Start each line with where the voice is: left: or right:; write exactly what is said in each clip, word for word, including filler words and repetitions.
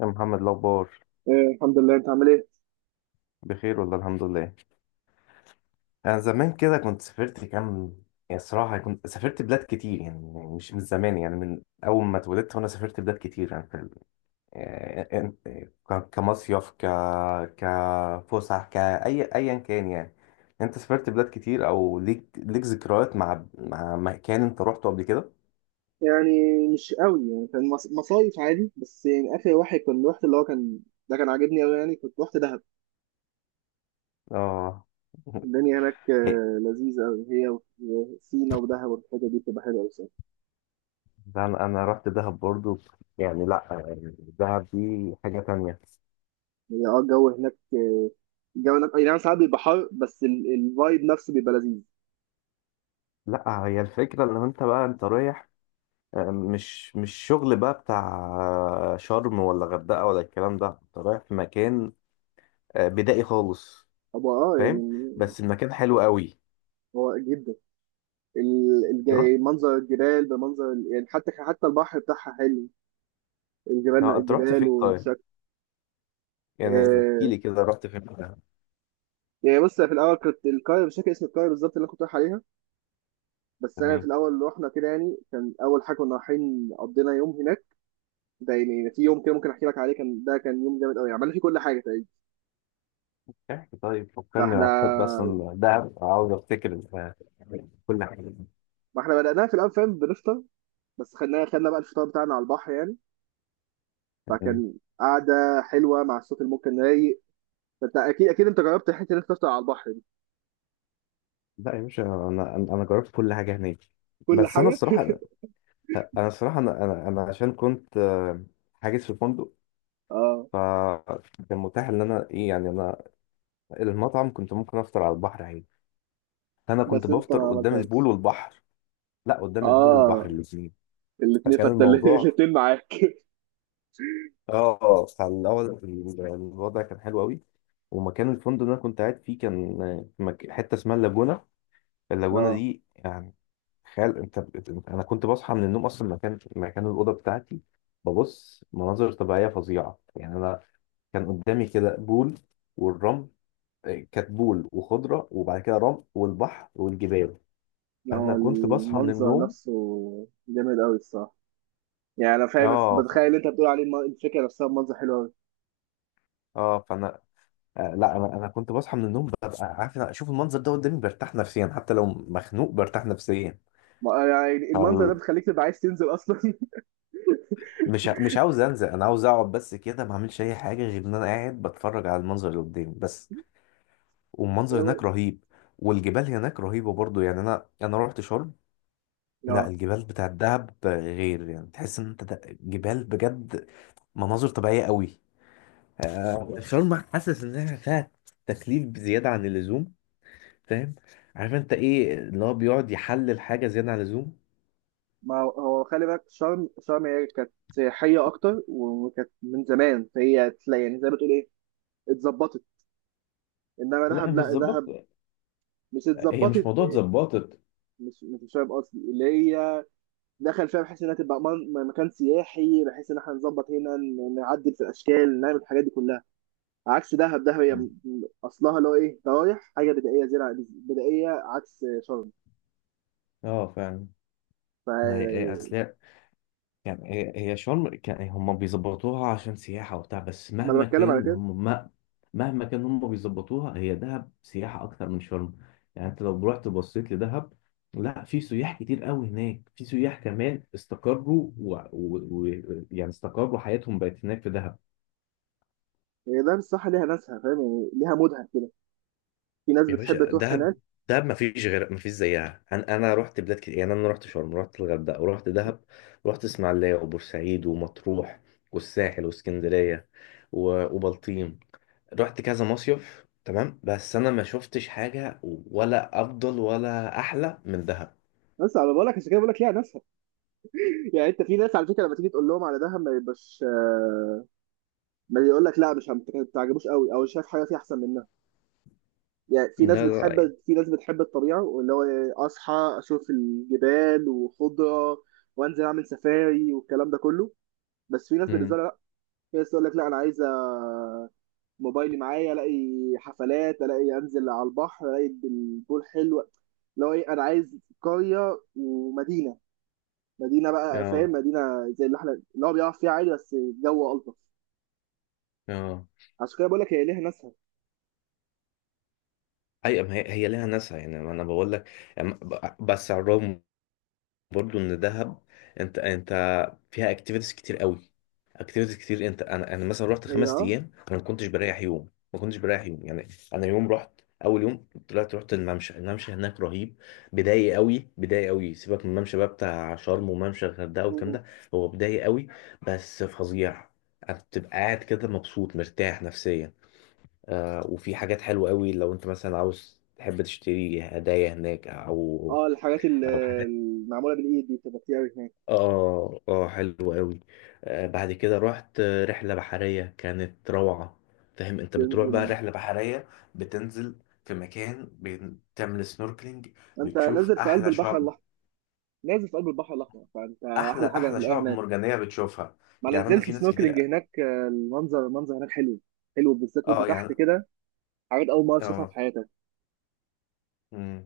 left: يا محمد، الأخبار؟
right: آه، الحمد لله، انت عامل ايه؟
left: بخير والله، الحمد لله. أنا زمان كده كنت سافرت كام. يعني الصراحة كنت سافرت بلاد كتير، يعني مش من زمان، يعني من أول ما اتولدت وأنا سافرت بلاد كتير، يعني في ال- آه، آه، آه، ك- كمصيف ك كفسح كأي أيا كان يعني. أنت سافرت بلاد كتير أو ليك ليك ذكريات مع مع مكان أنت روحته قبل كده؟
right: يعني مش قوي، يعني كان مص- مصايف عادي، بس يعني اخر واحد كان رحت اللي هو كان. ده كان عاجبني قوي، يعني كنت رحت دهب.
left: آه.
right: الدنيا هناك آه، لذيذه قوي، هي و- وسينا ودهب، والحته دي بتبقى حلوه قوي.
left: ده أنا أنا رحت دهب برضو. يعني لأ، يعني دهب دي حاجة تانية.
right: هي اه الجو هناك، آه، الجو هناك اي نعم ساعات بيبقى حر، بس ال- الفايب نفسه بيبقى لذيذ.
left: لا، هي الفكرة ان انت بقى انت رايح، آه، مش مش شغل بقى بتاع، آه، شرم ولا غردقة ولا الكلام ده، انت رايح في مكان آه، بدائي خالص.
right: هو اه
left: فاهم؟
right: يعني
left: بس المكان حلو قوي.
right: هو جدا. ال-
left: رحت.
right: الج- منظر الجبال، بمنظر ال- يعني حتى حتى البحر بتاعها حلو. الجبال، لا
left: آه، انت رحت
right: الجبال
left: فين طيب؟
right: والشكل.
left: يعني احكي
right: آه،
left: لي كده رحت فين بقى.
right: يعني بص، في الاول كنت القريه مش فاكر اسم القريه بالظبط اللي انا كنت رايح عليها. بس انا في
left: تمام.
right: الاول رحنا كده، يعني كان اول حاجه كنا رايحين قضينا يوم هناك. ده يعني في يوم كده ممكن احكي لك عليه، كان ده كان يوم جامد قوي، عملنا فيه كل حاجه تقريبا.
left: احكي طيب، فكرني،
right: فاحنا،
left: انا بحب اصلا دهب، عاوز افتكر آه، كل حاجة.
right: ما احنا بدأناها في الاول، فاهم، بنفطر. بس خدنا خدنا بقى الفطار بتاعنا على البحر يعني.
left: تمام.
right: فكان قعده حلوه مع الصوت الممكن رايق. فانت اكيد اكيد انت جربت حته انك تفطر على البحر دي.
left: لا يا باشا، انا انا أنا جربت كل حاجة هناك.
right: كل
left: بس انا
right: حاجه.
left: الصراحة، انا الصراحة انا انا أنا عشان كنت آه، حاجز في فندق.
right: اه،
left: فكان متاح ان انا ايه، يعني انا المطعم كنت ممكن افطر على البحر عادي. انا كنت
right: بس انت
left: بفطر
right: ما
left: قدام البول
right: عملتهاش.
left: والبحر. لا، قدام البول والبحر
right: اه،
left: الاثنين.
right: الاثنين،
left: فكان
right: فانت
left: الموضوع.
right: الاثنين معاك.
left: اه فالاول الوضع كان حلو قوي، ومكان الفندق اللي انا كنت قاعد فيه كان في مك- حته اسمها اللاجونه. اللاجونه
right: اه
left: دي يعني، تخيل انت بت- انا كنت بصحى من النوم اصلا، مكان مكان الاوضه بتاعتي ببص مناظر طبيعيه فظيعه، يعني انا كان قدامي كده بول والرمل، كتبول وخضره وبعد كده رمل والبحر والجبال.
right: لا، هو
left: فانا كنت بصحى من
right: المنظر
left: النوم.
right: نفسه جامد قوي الصراحه. يعني انا فاهم، بس
left: اه ف...
right: بتخيل انت بتقول عليه الم- الفكره نفسها، منظر حلو قوي.
left: اه فانا آه لا انا انا كنت بصحى من النوم، ببقى عارف أنا اشوف المنظر ده قدامي، برتاح نفسيا حتى لو مخنوق برتاح نفسيا.
right: ما- يعني المنظر ده
left: فال...
right: بيخليك تبقى عايز تنزل اصلا.
left: مش ع- مش عاوز انزل، انا عاوز اقعد بس كده، ما اعملش اي حاجه غير ان انا قاعد بتفرج على المنظر اللي قدامي بس. والمنظر هناك رهيب، والجبال هناك رهيبه برضو، يعني انا انا رحت شرم. لا،
right: اه،
left: الجبال بتاع الدهب غير، يعني تحس ان انت ده- جبال بجد، مناظر طبيعيه قوي. آه، شرم حاسس انها فيها تكليف بزياده عن اللزوم. فاهم؟ عارف انت ايه اللي هو بيقعد يحلل حاجه زياده عن اللزوم.
right: ما هو هو خلي بالك، شرم شرم هي كانت سياحيه اكتر وكانت من زمان، فهي تلاقي يعني زي ما تقول ايه، اتظبطت. انما
left: لا،
right: دهب،
left: مش
right: لا دهب
left: ظبطت.
right: مش
left: هي مش
right: اتظبطت.
left: موضوع اتظبطت.
right: مش مش فاهم قصدي اللي هي دخل فيها بحيث انها تبقى من- مكان سياحي، بحيث ان احنا نظبط هنا ن- نعدل في الاشكال، نعمل الحاجات دي كلها، عكس دهب. دهب هي م- م- اصلها اللي هو ايه، رايح حاجه بدائيه، زراعه بدائيه، عكس شرم.
left: اه فعلا.
right: ف
left: ما هي اصل هي. كان هي هي شرم، كان هم بيظبطوها عشان سياحة وبتاع، بس
right: ما انا
left: مهما
right: بتكلم على
left: كان
right: كده.
left: هم ما. مهما كان هم بيظبطوها، هي دهب سياحة أكتر من شرم، يعني أنت لو رحت بصيت لدهب. لا، في سياح كتير قوي هناك، في سياح كمان استقروا و... و... و... يعني استقروا، حياتهم بقت هناك في دهب.
right: هي ده الصح، ليها ناسها، فاهم يعني، ليها مودها كده. في ناس
left: يا
right: بتحب
left: باشا،
right: تروح
left: دهب،
right: هناك.
left: دهب ما فيش غير، ما فيش زيها. انا انا رحت بلاد كتير، يعني انا رحت شرم، رحت الغردقه، ورحت دهب. رحت اسماعيليه وبورسعيد ومطروح والساحل واسكندريه و- وبلطيم. رحت كذا مصيف تمام، بس انا ما شفتش حاجه ولا افضل ولا احلى من دهب.
right: بس على بالك، عشان كده بقول لك ليها ناسها. يعني انت، في ناس على فكره لما تيجي تقول لهم على دهب ما يبقاش، آه، ما يقول لك لا مش ما تعجبوش قوي، او شايف حاجه فيها احسن منها. يعني في ناس
left: ده رايي.
right: بتحب، في ناس بتحب الطبيعه، واللي هو إيه، اصحى اشوف الجبال وخضره، وانزل اعمل سفاري والكلام ده كله. بس في ناس بالنسبه
left: امم.
right: لها، في ناس تقول لك لا انا عايزه موبايلي معايا، الاقي حفلات، الاقي انزل على البحر، الاقي البول حلو. لو ايه، انا عايز قريه ومدينه، مدينه بقى فاهم،
left: اه
right: مدينه زي اللي احنا اللي هو بيعرف فيها عادي، بس الجو الطف.
left: اه،
right: عشان كده بقول لك هي ليها ناسها.
left: ايوه، ما هي هي ليها ناسها، يعني ما انا بقول لك. أم- ب- بس على الرغم، برضو ان دهب، انت انت فيها اكتيفيتيز كتير قوي. اكتيفيتيز كتير، انت انا انا مثلا رحت
right: هي
left: خمس
right: اه.
left: ايام، انا ما كنتش بريح يوم. ما كنتش بريح يوم يعني. انا يوم رحت، اول يوم طلعت رحت الممشى. الممشى هناك رهيب، بداية قوي، بداية قوي. سيبك من الممشى بقى بتاع شرم وممشى الغردقه والكلام
right: مم.
left: ده. هو بداية قوي، بس فظيع. انت بتبقى قاعد كده مبسوط، مرتاح نفسيا. آه، وفي حاجات حلوة قوي لو انت مثلا عاوز تحب تشتري هدايا هناك، او
right: اه، الحاجات ال-
left: او حاجات.
right: المعموله بالايد دي بتبقى كتير قوي هناك.
left: اه اه، حلو قوي. آه بعد كده رحت آه، رحلة بحرية كانت روعة. فاهم، انت بتروح بقى
right: تنزل،
left: رحلة بحرية، بتنزل في مكان، بتعمل سنوركلينج،
right: انت نازل
left: بتشوف
right: في قلب
left: احلى
right: البحر
left: شعب،
right: الاحمر، نازل في قلب البحر الاحمر، فانت
left: احلى
right: احلى حاجه
left: احلى
right: هتلاقيها
left: شعب
right: هناك.
left: مرجانية بتشوفها.
right: ما انا
left: يعني انا
right: نزلت
left: في ناس
right: سنوركلينج
left: كتير.
right: هناك، آه، المنظر، المنظر هناك حلو، حلو بالذات وانت
left: اه
right: تحت
left: يعني.
right: كده، حاجات اول مره اشوفها في حياتك.
left: اه.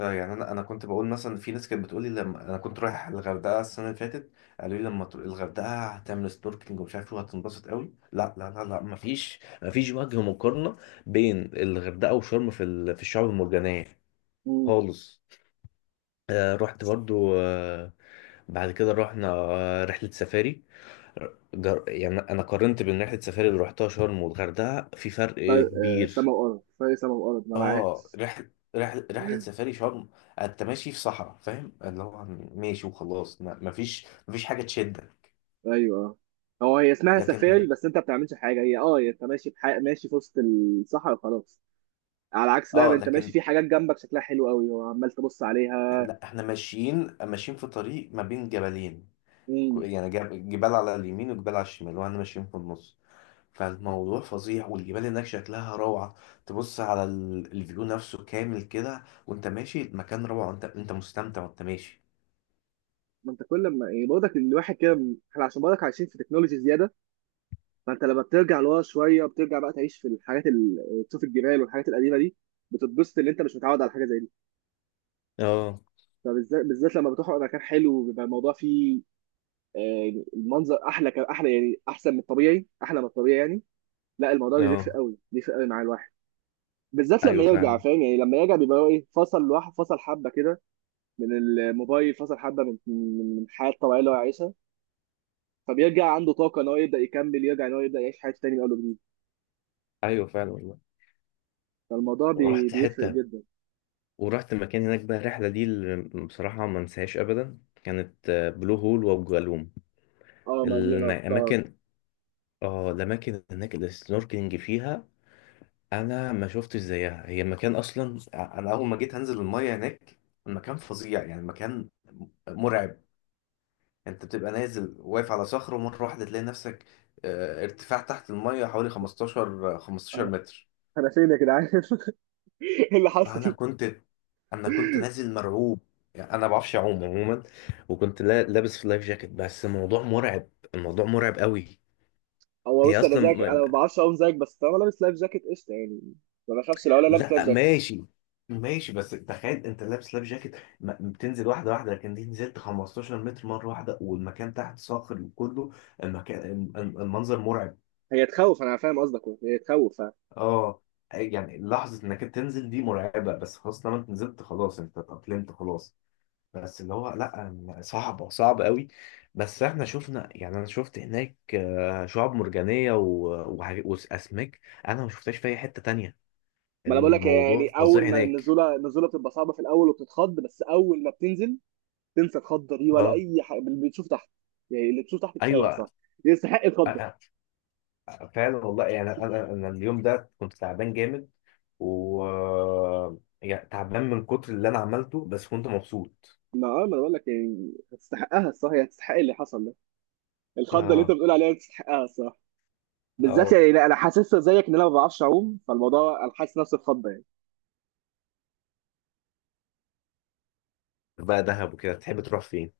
left: اه يعني انا انا كنت بقول مثلا، في ناس كانت بتقول لي لما انا كنت رايح الغردقه السنه اللي فاتت، قالوا لي لما تروح الغردقه هتعمل سنوركلينج ومش عارف ايه وهتنبسط قوي. لا لا لا لا، مفيش مفيش وجه مقارنه بين الغردقه وشرم في ال- في الشعاب المرجانيه
right: مم.
left: خالص. آه رحت برضو آه بعد كده رحنا آه، رحلة سفاري. جر... يعني أنا قارنت بين رحلة سفاري اللي رحتها شرم والغردقة، في فرق
right: فرق، آه،
left: كبير.
right: سما وارض، فرق سما وارض، ما انا
left: اه،
right: عارف.
left: رحلة رحلة رحلة سفاري شرم، انت ماشي في صحراء. فاهم، اللي هو ماشي وخلاص، ما- مفيش مفيش حاجة تشدك.
right: ايوه، هو هي اسمها
left: لكن.
right: سفاري، بس انت ما بتعملش حاجه، هي اه هي انت ماشي في حي... ماشي في وسط الصحراء خلاص. على عكس ده
left: اه
right: انت ماشي
left: لكن
right: في حاجات جنبك شكلها حلو قوي وعمال تبص
left: احنا،
right: عليها.
left: لا احنا ماشيين ماشيين في طريق ما بين جبلين. كو-
right: امم،
left: يعني جب- جبال على اليمين وجبال على الشمال واحنا ماشيين في النص. فالموضوع فظيع، والجبال هناك شكلها روعة. تبص على ال- الفيو نفسه كامل كده، وانت ماشي المكان روعة، انت انت مستمتع وانت ماشي.
right: ما انت كل ما يعني برضك الواحد كده، احنا عشان برضك عايشين في تكنولوجي زياده، فانت لما بترجع لورا شويه بترجع بقى تعيش في الحاجات ال- تشوف الجبال والحاجات القديمه دي، بتتبسط ان انت مش متعود على حاجه زي دي.
left: اه
right: فبالذات بالذات لما بتروح مكان حلو بيبقى الموضوع فيه، آه، يعني المنظر احلى ك- احلى، يعني احسن من الطبيعي، احلى من الطبيعي يعني. لا الموضوع بيفرق
left: اه،
right: قوي، بيفرق قوي مع الواحد، بالذات لما
left: ايوه
right: يرجع،
left: فعلا،
right: فاهم يعني، لما يرجع بيبقى هو ايه، فصل لوحده، فصل حبه كده من الموبايل، فصل حبه من من من الحياه الطبيعيه اللي هو عايشها. فبيرجع عنده طاقه ان هو يبدا يكمل، يرجع ان هو يبدا يعيش حياته تاني من اول وجديد.
left: ايوه فعلا والله.
right: فالموضوع بي-
left: رحت
right: بيفرق
left: حته،
right: جدا.
left: ورحت المكان هناك بقى. الرحلة دي اللي بصراحة ما انساهاش أبدا كانت آه، بلو هول وأبو جالوم.
right: اه ما دي انا رحتها.
left: الأماكن. اه الأماكن هناك اللي السنوركلينج فيها، أنا ما شفتش زيها. هي مكان أصلا، أنا أول ما جيت هنزل المية هناك المكان فظيع، يعني المكان مرعب. أنت بتبقى نازل واقف على صخرة، ومرة واحدة تلاقي نفسك آه، ارتفاع تحت المية حوالي خمستاشر خمستاشر
right: انا
left: متر.
right: أنا فين يا جدعان؟ ايه اللي
left: فانا
right: حصل؟
left: كنت، انا كنت نازل مرعوب، يعني انا ما بعرفش اعوم عموما، وكنت لا- لابس في لايف جاكيت، بس الموضوع مرعب، الموضوع مرعب قوي.
right: هو
left: هي
right: بص، انا
left: اصلا
right: زيك انا
left: م-
right: ما بعرفش اقوم زيك، بس طالما لابس لايف جاكيت قشطه يعني، ما بخافش لو انا لابس لايف
left: لا
right: جاكيت.
left: ماشي، ماشي. بس تخيل انت لابس لايف جاكيت، ما- بتنزل واحده واحده، لكن دي نزلت خمستاشر متر مره واحده، والمكان تحت صاخر وكله المكان، الم- المنظر مرعب.
right: هي تخوف، انا فاهم قصدك، هي تخوف فاهم.
left: اه يعني لحظه انك تنزل دي مرعبه، بس خلاص لما انت نزلت خلاص، انت اتأقلمت خلاص. بس اللي هو لا، صعبة صعبة قوي. بس احنا شفنا، يعني انا شفت هناك آه، شعاب مرجانية و- وحاج- واسماك، انا ما شفتهاش في اي حتة تانية.
right: ما انا بقول لك،
left: الموضوع
right: يعني
left: فظيع
right: اول ما
left: هناك.
right: النزوله، النزوله بتبقى صعبه في الاول وبتتخض، بس اول ما بتنزل تنسى الخضه دي ولا
left: اه
right: اي حاجه اللي بتشوف تحت. يعني اللي بتشوف تحت كفايه
left: ايوه.
right: صح، يستحق
left: أ-
right: الخضه.
left: أ- فعلا والله، يعني انا انا اليوم ده كنت تعبان جامد، و، يعني تعبان من كتر اللي انا عملته، بس كنت مبسوط.
right: ما اه، ما انا بقول لك يعني هتستحقها الصح، هي هتستحق اللي حصل ده. الخضه اللي انت
left: اه
right: بتقول عليها تستحقها الصح. بالذات
left: اه،
right: يعني لا، انا حاسسها زيك ان انا ما بعرفش اعوم، فالموضوع انا حاسس نفسي اتخض يعني.
left: بقى دهب وكده تحب تروح فين؟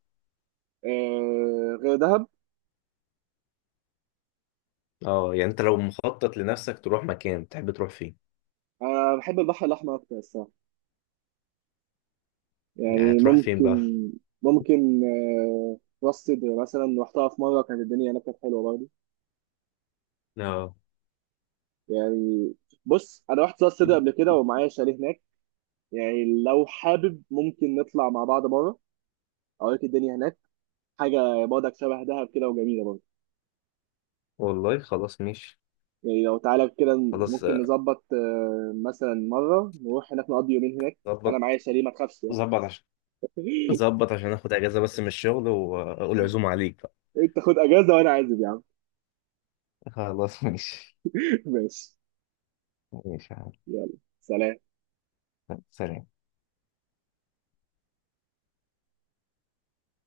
right: آه غير دهب،
left: اه يعني انت لو مخطط لنفسك تروح مكان، تحب تروح فين؟
right: انا بحب البحر الاحمر اكتر الصراحه.
left: يعني
right: يعني
left: تروح فين
right: ممكن،
left: بقى؟
right: ممكن آه راس سدر مثلا رحتها في مره، كانت الدنيا هناك كانت حلوه برضه.
left: اه
right: يعني بص، انا رحت راس سدر قبل كده ومعايا شاليه هناك. يعني لو حابب ممكن نطلع مع بعض مره، اوريك الدنيا هناك، حاجه برضك شبه دهب كده وجميله برضه.
left: والله خلاص ماشي،
right: يعني لو تعالى كده،
left: خلاص
right: ممكن
left: آه،
right: نظبط آه، مثلا مرة نروح هناك نقضي يومين هناك. أنا
left: ظبط.
right: معايا شاليه، ما تخافش يعني.
left: ظبط عشان. ظبط عشان اخد اجازة بس من الشغل، واقول عزومة عليك بقى.
right: أنت خد أجازة وأنا عازم يا عم.
left: خلاص ماشي.
right: ماشي.
left: ماشي يا عم.
right: يلا، سلام.
left: سلام.